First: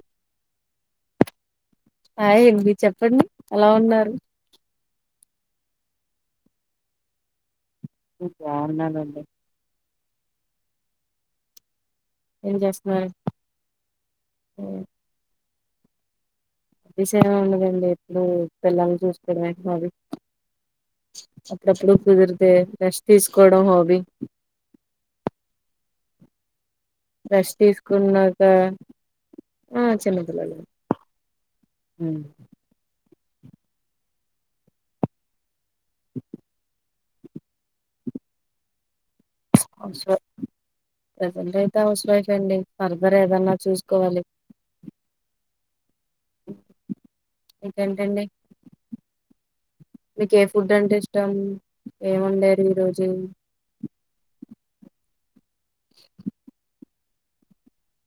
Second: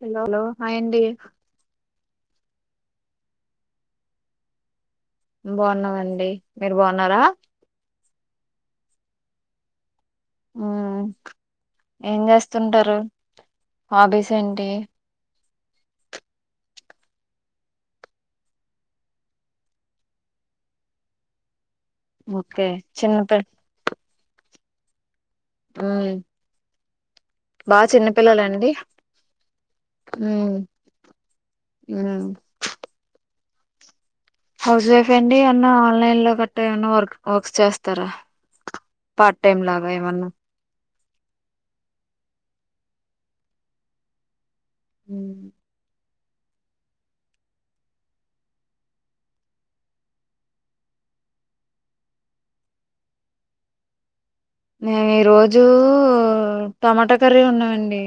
Hello hello hi అండి hi అండి చెప్పండి ఎలా ఉన్నారు బాగున్నావండి మీరు బాగున్నారా ఉమ్ బాగున్నానండి ఉమ్ ఏం చేస్తుంటారు హాబీస్ ఏంటి హాబీస్ ఏముందిలేండి ఎప్పుడు పిల్లలనీ చూసుకోవడమే అది అప్పుడప్పుడు కుదిరితే ఓకే రెస్ట్ చిన్నపిల్ తీసుకోవడం హాబీ ఉమ్ రెస్ట్ బా తీసుకున్నాక చిన్నపిల్లలా అండి ఆ ఉమ్ చిన్నపిల్లలు ఉమ్ హౌస్ వైఫ్ ఏ అండి ఏమన్న ఆన్లైన్ లో కట్ట ఏమన్నా వర్క్ వర్క్స్ చేస్తారా పార్ట్ టైమ్ లాగా అవసరం ఏమన్నా ప్రజెంట్ అయితే హౌస్ వైఫ్ ఏ అండి ఫర్దర్ ఏదన్నా చూసుకోవాలి ఉమ్ ఇంకేంటండి మీకు ఏ ఫుడ్ అంటే ఇష్టం ఏం వండారు ఈ రోజు నేను ఈ రోజు టమాటా కర్రీ వండాను అండి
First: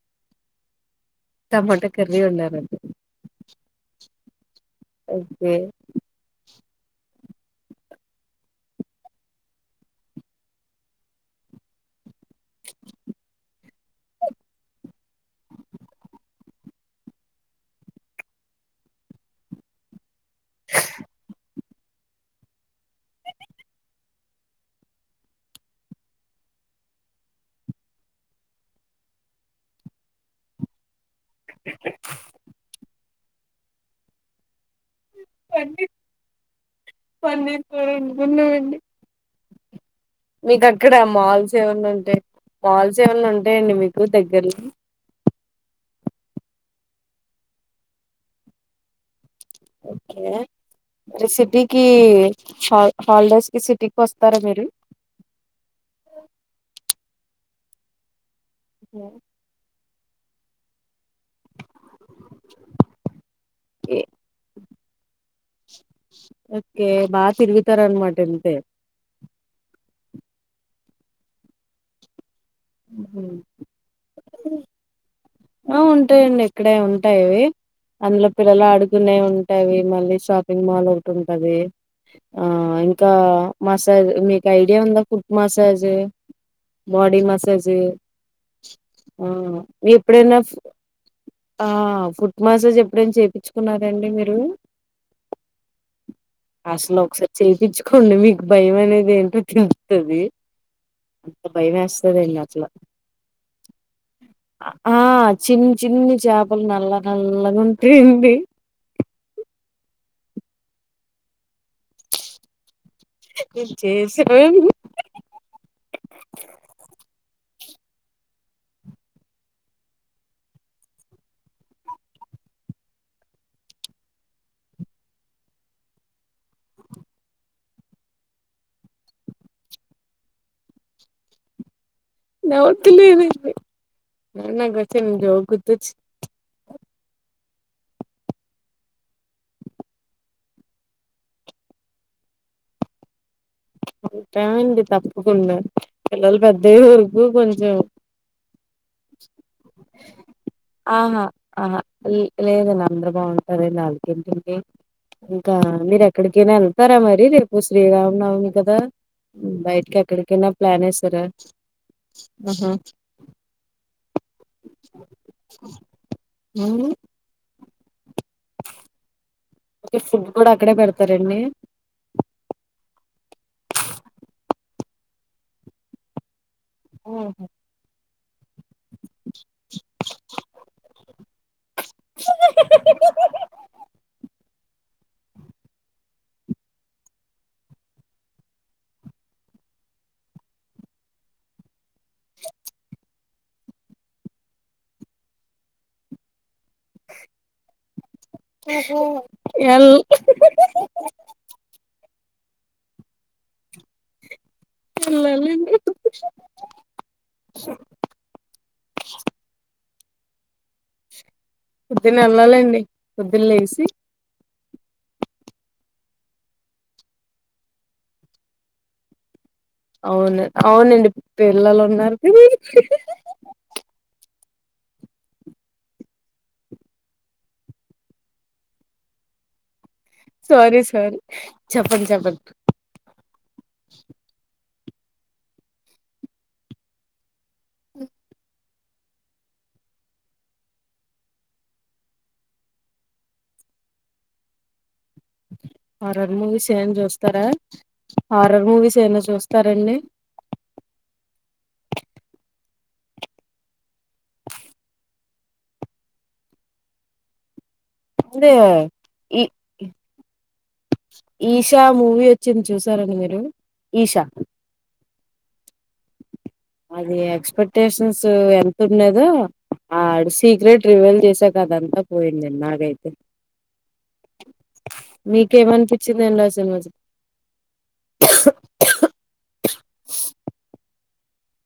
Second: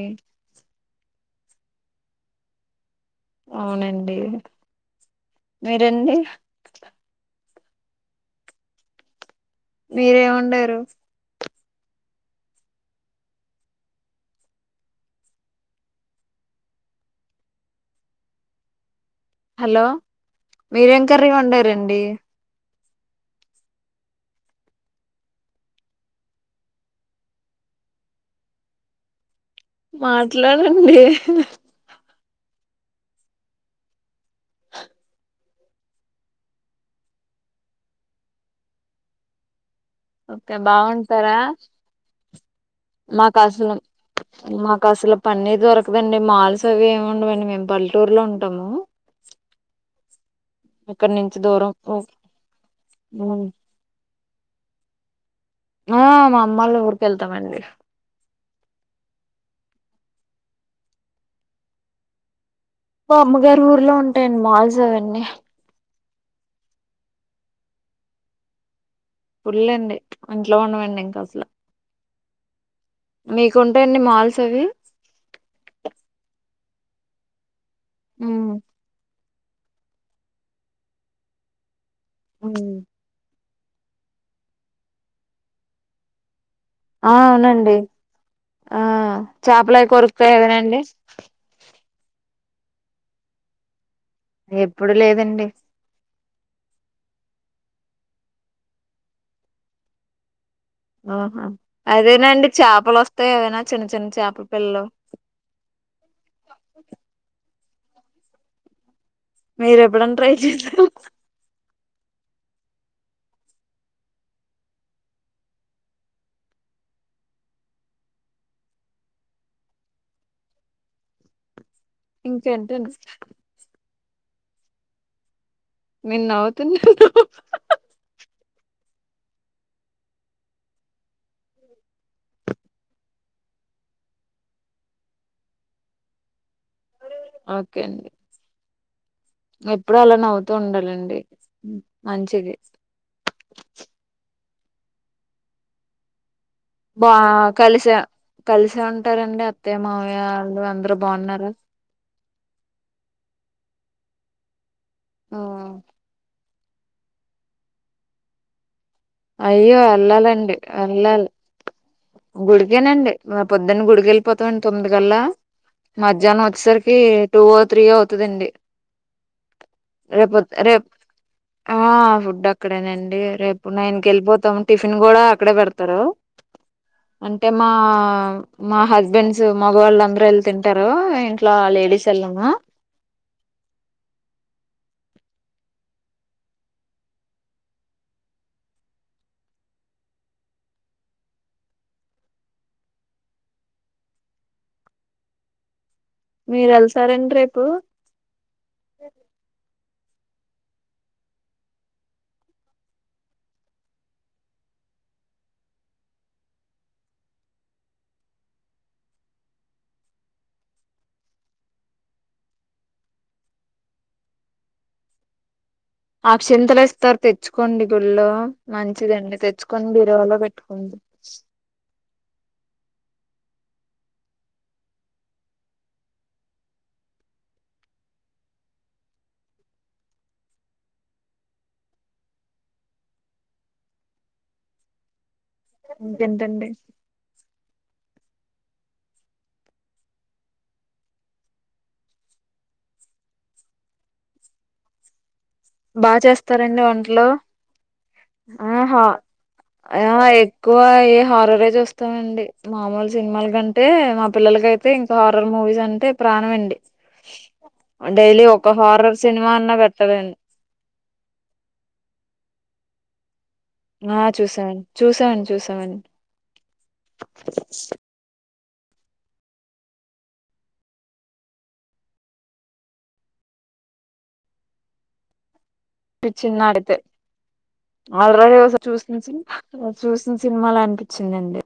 టమాట కర్రీ వండారా అవునండి ఓకే మీరండి ఏం వండారు ప్చ్ [inaudible] హలో మీరేం కర్రీ వండారండి మాట్లాడండి పన్నీర్ పన్నీర్ కూర వండుకున్నామండీ ఓకే బాగ వండుతారా మాల్స్ ఏమన్నా ఉంటాయి మాల్స్ ఏమన్నా మాకు అసలు ఉంటాయండి మీకు దగ్గరలో మాకు అసలు పన్నీర్ దొరకదండి మాల్స్ అవి ఏమి ఉండవండి మేము పల్లెటూరులో ఉంటాము ఓకే ఇక్కడ నుంచి దూరం సిటీకి హాలిడేస్ కి సిటీకి వస్త వత్తారా మీరు ఆ మా అమ్మ వాళ్ళ ఊరికి వెళ్తామండి హ మా అమ్మగారు ఊర్లో ఏ ఉంటాయండి మాల్స్ అవన్నీ ఓకే బా తిరుగుతార అన్నమాట అయితే ఫుల్ అండి ఇంట్లో ఉండవుండమండి ఇంకా అసలు మీకు ఉంటాయా అండి మాల్స్ అవి ఆ ఉంటాయండి ఇక్కడే ఉంటాయివి అందులో ఉమ్ పిల్లలు ఆడుకునేవి అవి మళ్ళీ షాపింగ్ మాల్ ఒకటి ఉంటంది ఆ ఇంకా మసాజ్ మీకు ఐడియా ఉందా ఫుడ్ మసాజ్ ఆ బాడి మసాజ్ అవునండి ఆ చేపలు అవి కొరుకుతాయి ఎపుడైనా కదండి ఫుట్ మసాజ్ ఎప్పుడైనా చేపిచుకున్నారా ఎప్పుడు లేదండి అసలు ఒకసారి చేయించుకోండి మీకు భయం అనేది ఏంటో తెలుతది. ఆహా అదేనాండి చేపలు వస్తాయి ఏవైనా చిన్న చిన్న చేపల పిల్లలు ఆ చిన్న చిన్ని చేపలు నల్ల నల్లగా ఉంటాయండి మీరు ఎప్పుడన్న ట్రై చేసార చేసాం ఇంకేంటండి నేను నవ్వుతున్న నవ్వుతలేను ఏమి నాకు చిన్న జోక్ గుర్తుకొచ్చింది. ఓకే అండి ఎప్పుడు అలా నవ్వుతూ ఉండాలండి మంచిది అండి తప్పకుండా పిల్లలు పెద్ద బా కలిసా కలిసే ఉంటారండి అత్తయ మామయా వాళ్ళు అందరు ఆహా బాగున్నారా ఆహా లేదండి అందరు బాగుంటారం నాలుకి తిడి ఆ, ఇంకా మీరు ఎక్కడికినా తర మరి రేపు శ్రీరామనవమి కదా అయ్యో బయటికి ఎక్కడికైనా వెళ్ళాలండి ప్లాన్ వేస్తారా వెళ్ళాలి గుడికేనండి మా పొద్దున్న గుడికి వెళ్ళిపోతామండి తొమ్ది కల్లా మధ్యాహ్నం వచ్చేసరికి టూ త్రీ అవుతుదండి ఫుడ్ రేపు కూడా అక్కడే రేపు పెడతారండి ఆ ఫుడ్ అక్కడేనండి రేపు నైన్ కి వెళ్ళిపోతాము టిఫిన్ కూడా అక్కడే పెడతారు అంటే మా మా హస్బెండ్స్ మగవాళ్ళు అందరూ వెళ్ళి తింటారు ఇంట్లో లేడీస్ వెళ్ళము [inaudible] [inaudible] మీరు వెళ్తారండి రేపు ఎల్ వెల్ వెళ్ళండి. [inaudible] పుద్దుని వెళ్ళాలండి పోద్దున లేసి ఆక్షింతలు ఇస్తారు తెచ్చుకోండి గుళ్ళ మంచిదండి తెచ్చుకో అవును అవునండి పిల్లలు ఉన్నారుకి సారీ సారీ చెప్పండి చెప్పండి ఇంకేంటండి బా హారర్ మూవీస్ చేస్తారండి ఏమనా వంటలు చూస్తారా హారర్ ఆ మూవీస్ ఏమనా చూస్తారండి ఆహా ఎక్కువ ఏ హార ఇవ్వే చూస్తాండి మామూలు సినిమాల కంటే మా పిల్లలకయితే ఇంకా హారర్ మూవీస్ అంటే ప్రాణం ఎక్కువే డైలీ అదే ఒక హారర్ ఈ సినిమన్నా పెట్టలేండి. ఈషా మూవీ వచ్చింది చూశారండి మీరు ఈషా ఆ చూసామండి చూసామండి చూసామండి అది ఎక్స్పెక్టేషన్స్ ఎంత ఉన్నదో ఆ సీక్రెట్ రివైల్ చేసా కదంతా పోయింది నాగైతే మీ అనిపించిందండి ఆ సినిమా చిన్నాడైతే ఆల్రెడీ ఓసా చూస చూసిన సినిమాల అనిపించిందిండి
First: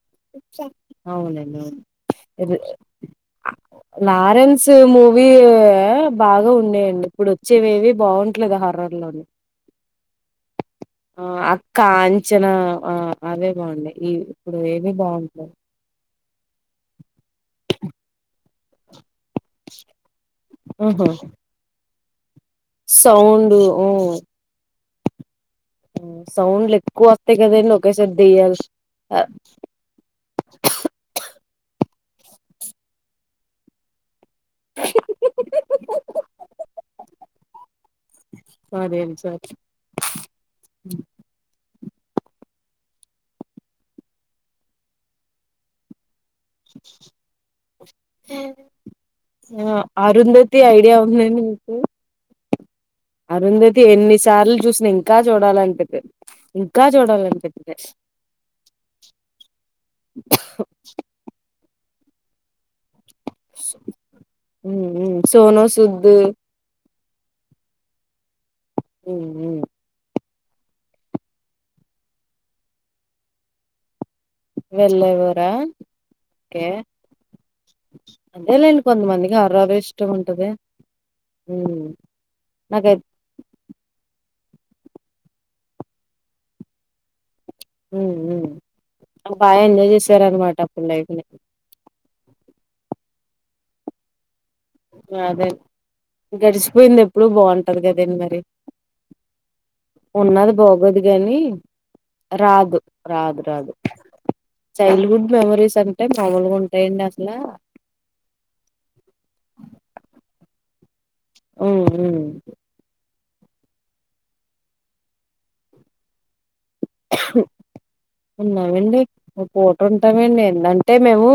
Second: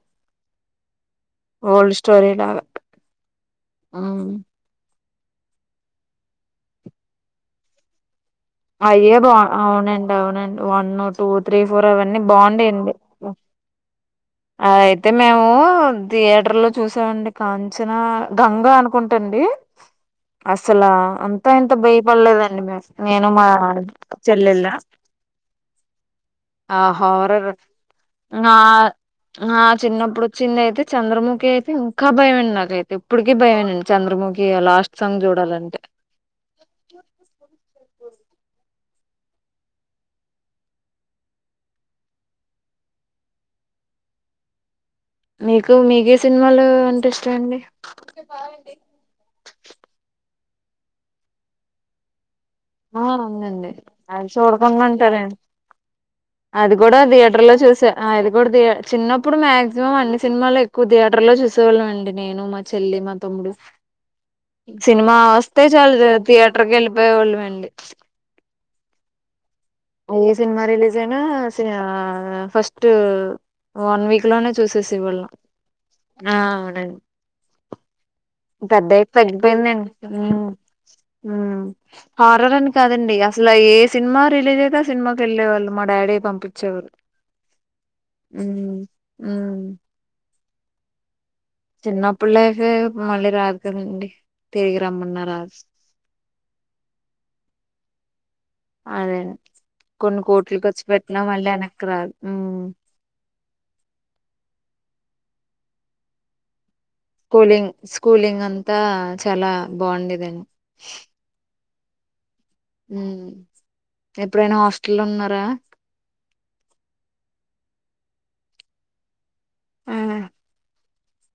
అవునండి స్టోరీ అవును లాగా లారెన్స్ మూవీ బాగా ఉన్నాయండి ఇప్పుడు వచ్చేవేవి బాగు అవునండి అవునండి వన్ ఆ టూ త్రీ అక్క ఫోర్ అవన్నీ అంచనా బాగుండే ఆ యండి అవే బాగున్నాయి ఈ ఇప్పుడు అది ఏవి అయితే మేము బాగుంటలేదు థియేటర్ లో చూసామండి కాంచనా గంగ అనుకుంటు అసలా ఆహా అంతా ఇంత భయపడలేదండి నేను మా సౌండ్ చెల్లెల్ల మ్మ్ సౌండ్లు ఎక్కువ వస్తాయి హారర్ కాదండి ఒకేసారి ఆ దెయ్యల్ ఆ చిన్నప్పుడు వచ్చిన్నెది చంద్ర ముఖి అయితే ఇంకా భయం అయింది నాకైతే ఇప్పటికి భయామే చంద్రముఖి లాస్ట్ సాంగ్ చూడాలంటే నాది ఏమ్ [unintelligible] మీకు మీకేస్ సినిమాలు అంటే ఇష్టం అండి ఆ అరుంధతి ఐడియా ఉందండి మీకు ఆ ఉందండి అరుంధతి ఎన్ని అది సార్లు చూడకుండా చూసిన ఇంకా ఉంటారండి చూడాలంటే భయం అది కూడా థియేటర్ లో చూస అది కూడా దియ చిన్నప్పుడు మాక్సిమం అన్ని సినిమాలు ఎక్కువ థియేటర్ లో చూస చూళ్ళే అండి నేను మా చెల్లి మా మ్మ్ సినిమా మ్మ్ వస్తే సోను చాలు సుద్దు థియేటర్ కి వెళ పోయేవాళ్ళం అండి ఉను ఏమో ఏ సినిమా రిలీజ్ అయినా ఫస్ట్ వన్ వీక్ వెళ్ళేవరా ఆ ఓకే అవునండి అదేలేండి పెద్ద అయ్యి కొంతమందికి హారర్ తగ్గిపోయిందండి ఇష్టం ఉంటది మ్మ్ హార్రర్ అని నాకై కాదండి అసలు ఏ సినిమా రిలీజ్ అయితే ఆ సినిమాకి వెళ్ళే వాళ్ళం మా డాడీ పంపించేవాళ్ళు ఉమ్ బాగా ఎంజాయ్ చేసారనమాట అప్పుడు లైఫ్ ని చిన్నప్పుడి లైఫే మళ్ళీ రాదు కదండి తిరిగి రమ్మన్నా రాదు గడిచిపోయింది ఎప్పుడు బాగుంటాది కదాండి మరి అదే కొన్ని ఉన్నాది కోట్లు ఖర్చు బాగోదు పెట్టినా గాని మళ్ళీ వెనక్కి రాదు ఉమ్ రాదు రా చైల్డ్ హుడ్ మెమోరీస్ అంటే మాముూలుగా స్కూలింగ్ స్కూలింగ్ అంతా చాలా బాగుండేదండి ఓ ఉ మ్మ్ ఎప్పుడైనా హాస్టల్లో ఉన్నారా ఉన్నామండి పట [unintelligible] ఉంటామండి ఎంటంటే మేము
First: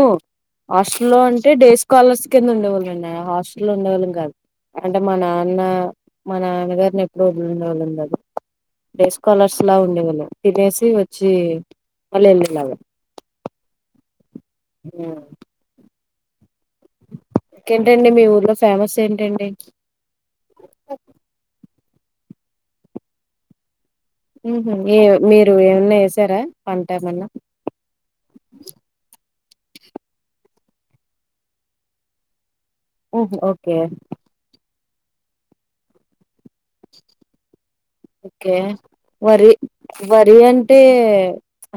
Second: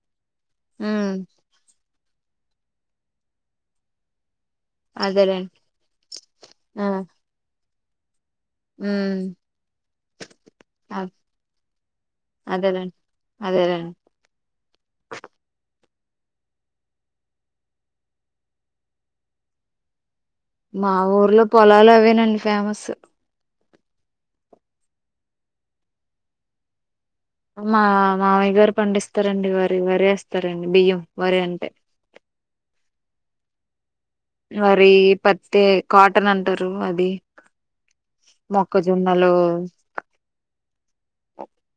ఉమ్ హాస్టల్లో అంటే డే స్కాలర్స్ కింద ఉండేవాళ్ళెనా హాస్టల్లో ఉండేవాళ్ళం కాదు అంటే మా అదేలేండి నాన్న మా ఆ నాన్నగారిని ఎప్పుడు వదిలి ఉండేవాళ్ళం కాదు డేస్ ఉమ్ స్కాలర్స్ లా ఉండేవాళ్ళు తినేసి వచ్చి మళ్ళీ వెళ్లే వాళ్ళం అదేలేండి అదేలేండి నా ఇంకేంటండి మీ ఊర్లో ఫేమస్ ఏంటండి మా ఊర్లో పొలాలు అవేనండి ఫేమస్ ఏం మీరు ఏమన్నా వేసారా పంట ఏమన్నా మా మామయ్య గారు పండిస్తారండి వరి వరి ఏస్తారు బియ్యం వరి అంతే ఓహ్ ఓకే వా వరి పత్తి కాటన్ అంటారు అది ఓకే మొక్కజొన్నలు వరి వరి అంటే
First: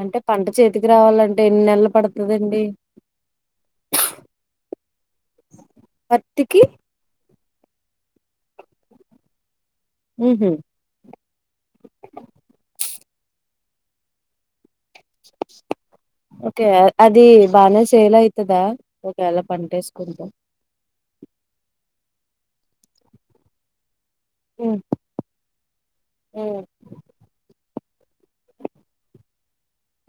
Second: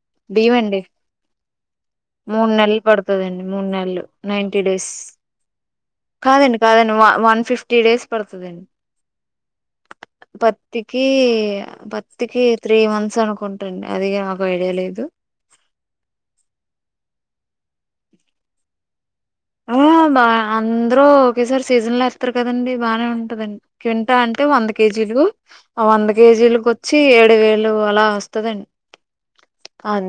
అంటే పంట బియ్యం అండి చేతికి రావాలంటే ఎన్ని నెలలు మూడు పడుతుందండి నెలలు పడుతాదండి మూడు నెలలు నైన్టీ డేస్ కాదండి పత్తికి కాదండి వన్ ఫిఫ్టీ డేస్ పడుతాది అండి హుహు. పత్తికి పత్తికి త్రీ మంత్ అనుకుంటండి అది నాకు ఐడియా లేదు ఓకే అది బానే సేల్ ఐతదా ఆ బా అందరూ ఒకేసారి సీజన్ లో ఎతారు కదండి బాగానే ఉంటదండి అంటే వంద హ్మ్. కేజీలు వంద హ్మ్. కేజీలుకు వచ్చి ఏడు వేలు అలా వస్ తది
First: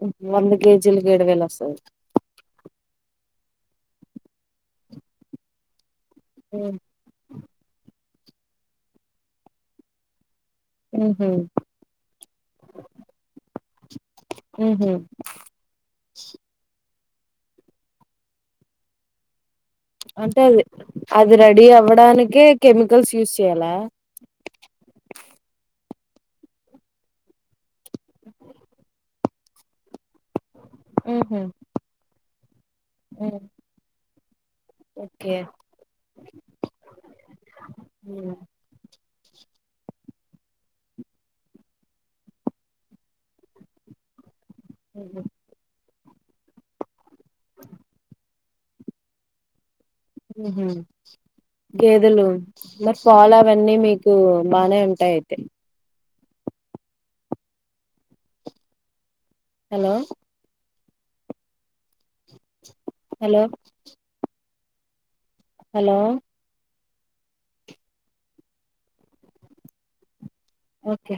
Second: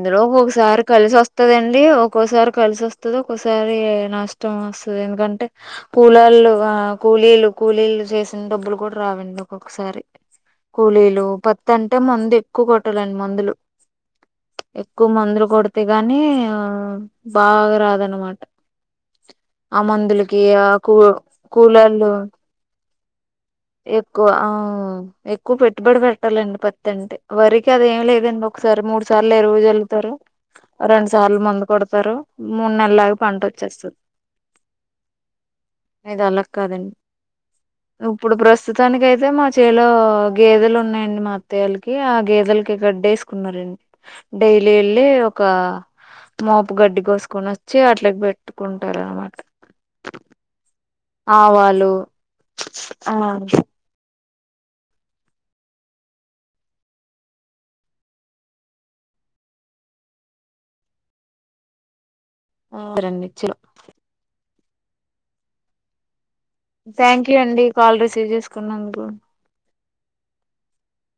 హ్మ్. ఒక్కొక్కసారి కేజీలకి కలిసి వస్తది. వస్తదండి ఒక్కొసారి కలిసి వస్తది ఒక్కసారి నష్టం వస్తది ఎందుకంటే కులాలువ హ్మ్. కూలీలు కూలీలు చేసిన డబ్బులు కూడా రావండి ఒక్కొక్కసారి కూలీలు హుహు. పత్తి అంటే మందు ఎక్కువ కొట్టాలండి మందులు హుహు. ఎక్కువ మందులు కొడితే గాని బాగా రాదనమాట ఆ అంటే మందులకి అది ఆ కూ అది రెడీ కుళ్ళోలు అవ్వడానికే కెమికల్స్ యూజ్ చేయాలా? ఎక్కువ ఎక్కువ పెట్టుబడి పెట్ పట్టాలండి పత్తింటి వరకి అద ఏమి లేదండి ఒకసారి మూడు సార్లు ఎరువు చల్లుతారు రెండు సార్లు హుహు. ముందు కొడతారు మూడు నెల్లు ఆగి హ్మ్. పంట వచ్చేస్తుంది ఓకే ఇది అలాగ కాదండి ఇప్పుడు హ్మ్. ప్రస్తుతానికి అయితే మా చలో గేదెలు ఉన్నాయండి మా అత్తయ్యాలకి ఆ గేదెలకి గడ్డి ఏసుకున్నారండి డైలీ వెళ్ళి హుహు. ఒక మోపు గడ్డి కోసుకొని వచ్చి అట్లకి పెట్ ఉంటారన్నమాట హ గేదెలు మరి ఆ పాలు అవన్నీ మీకు బానే ఉంటాయి అయితే హలో ఆ తరండి హలో! చిలో హలో థ్యాంక్ యూ అండి కాల్ రిసీవ్ చేసుకున్నందుకు ఓకే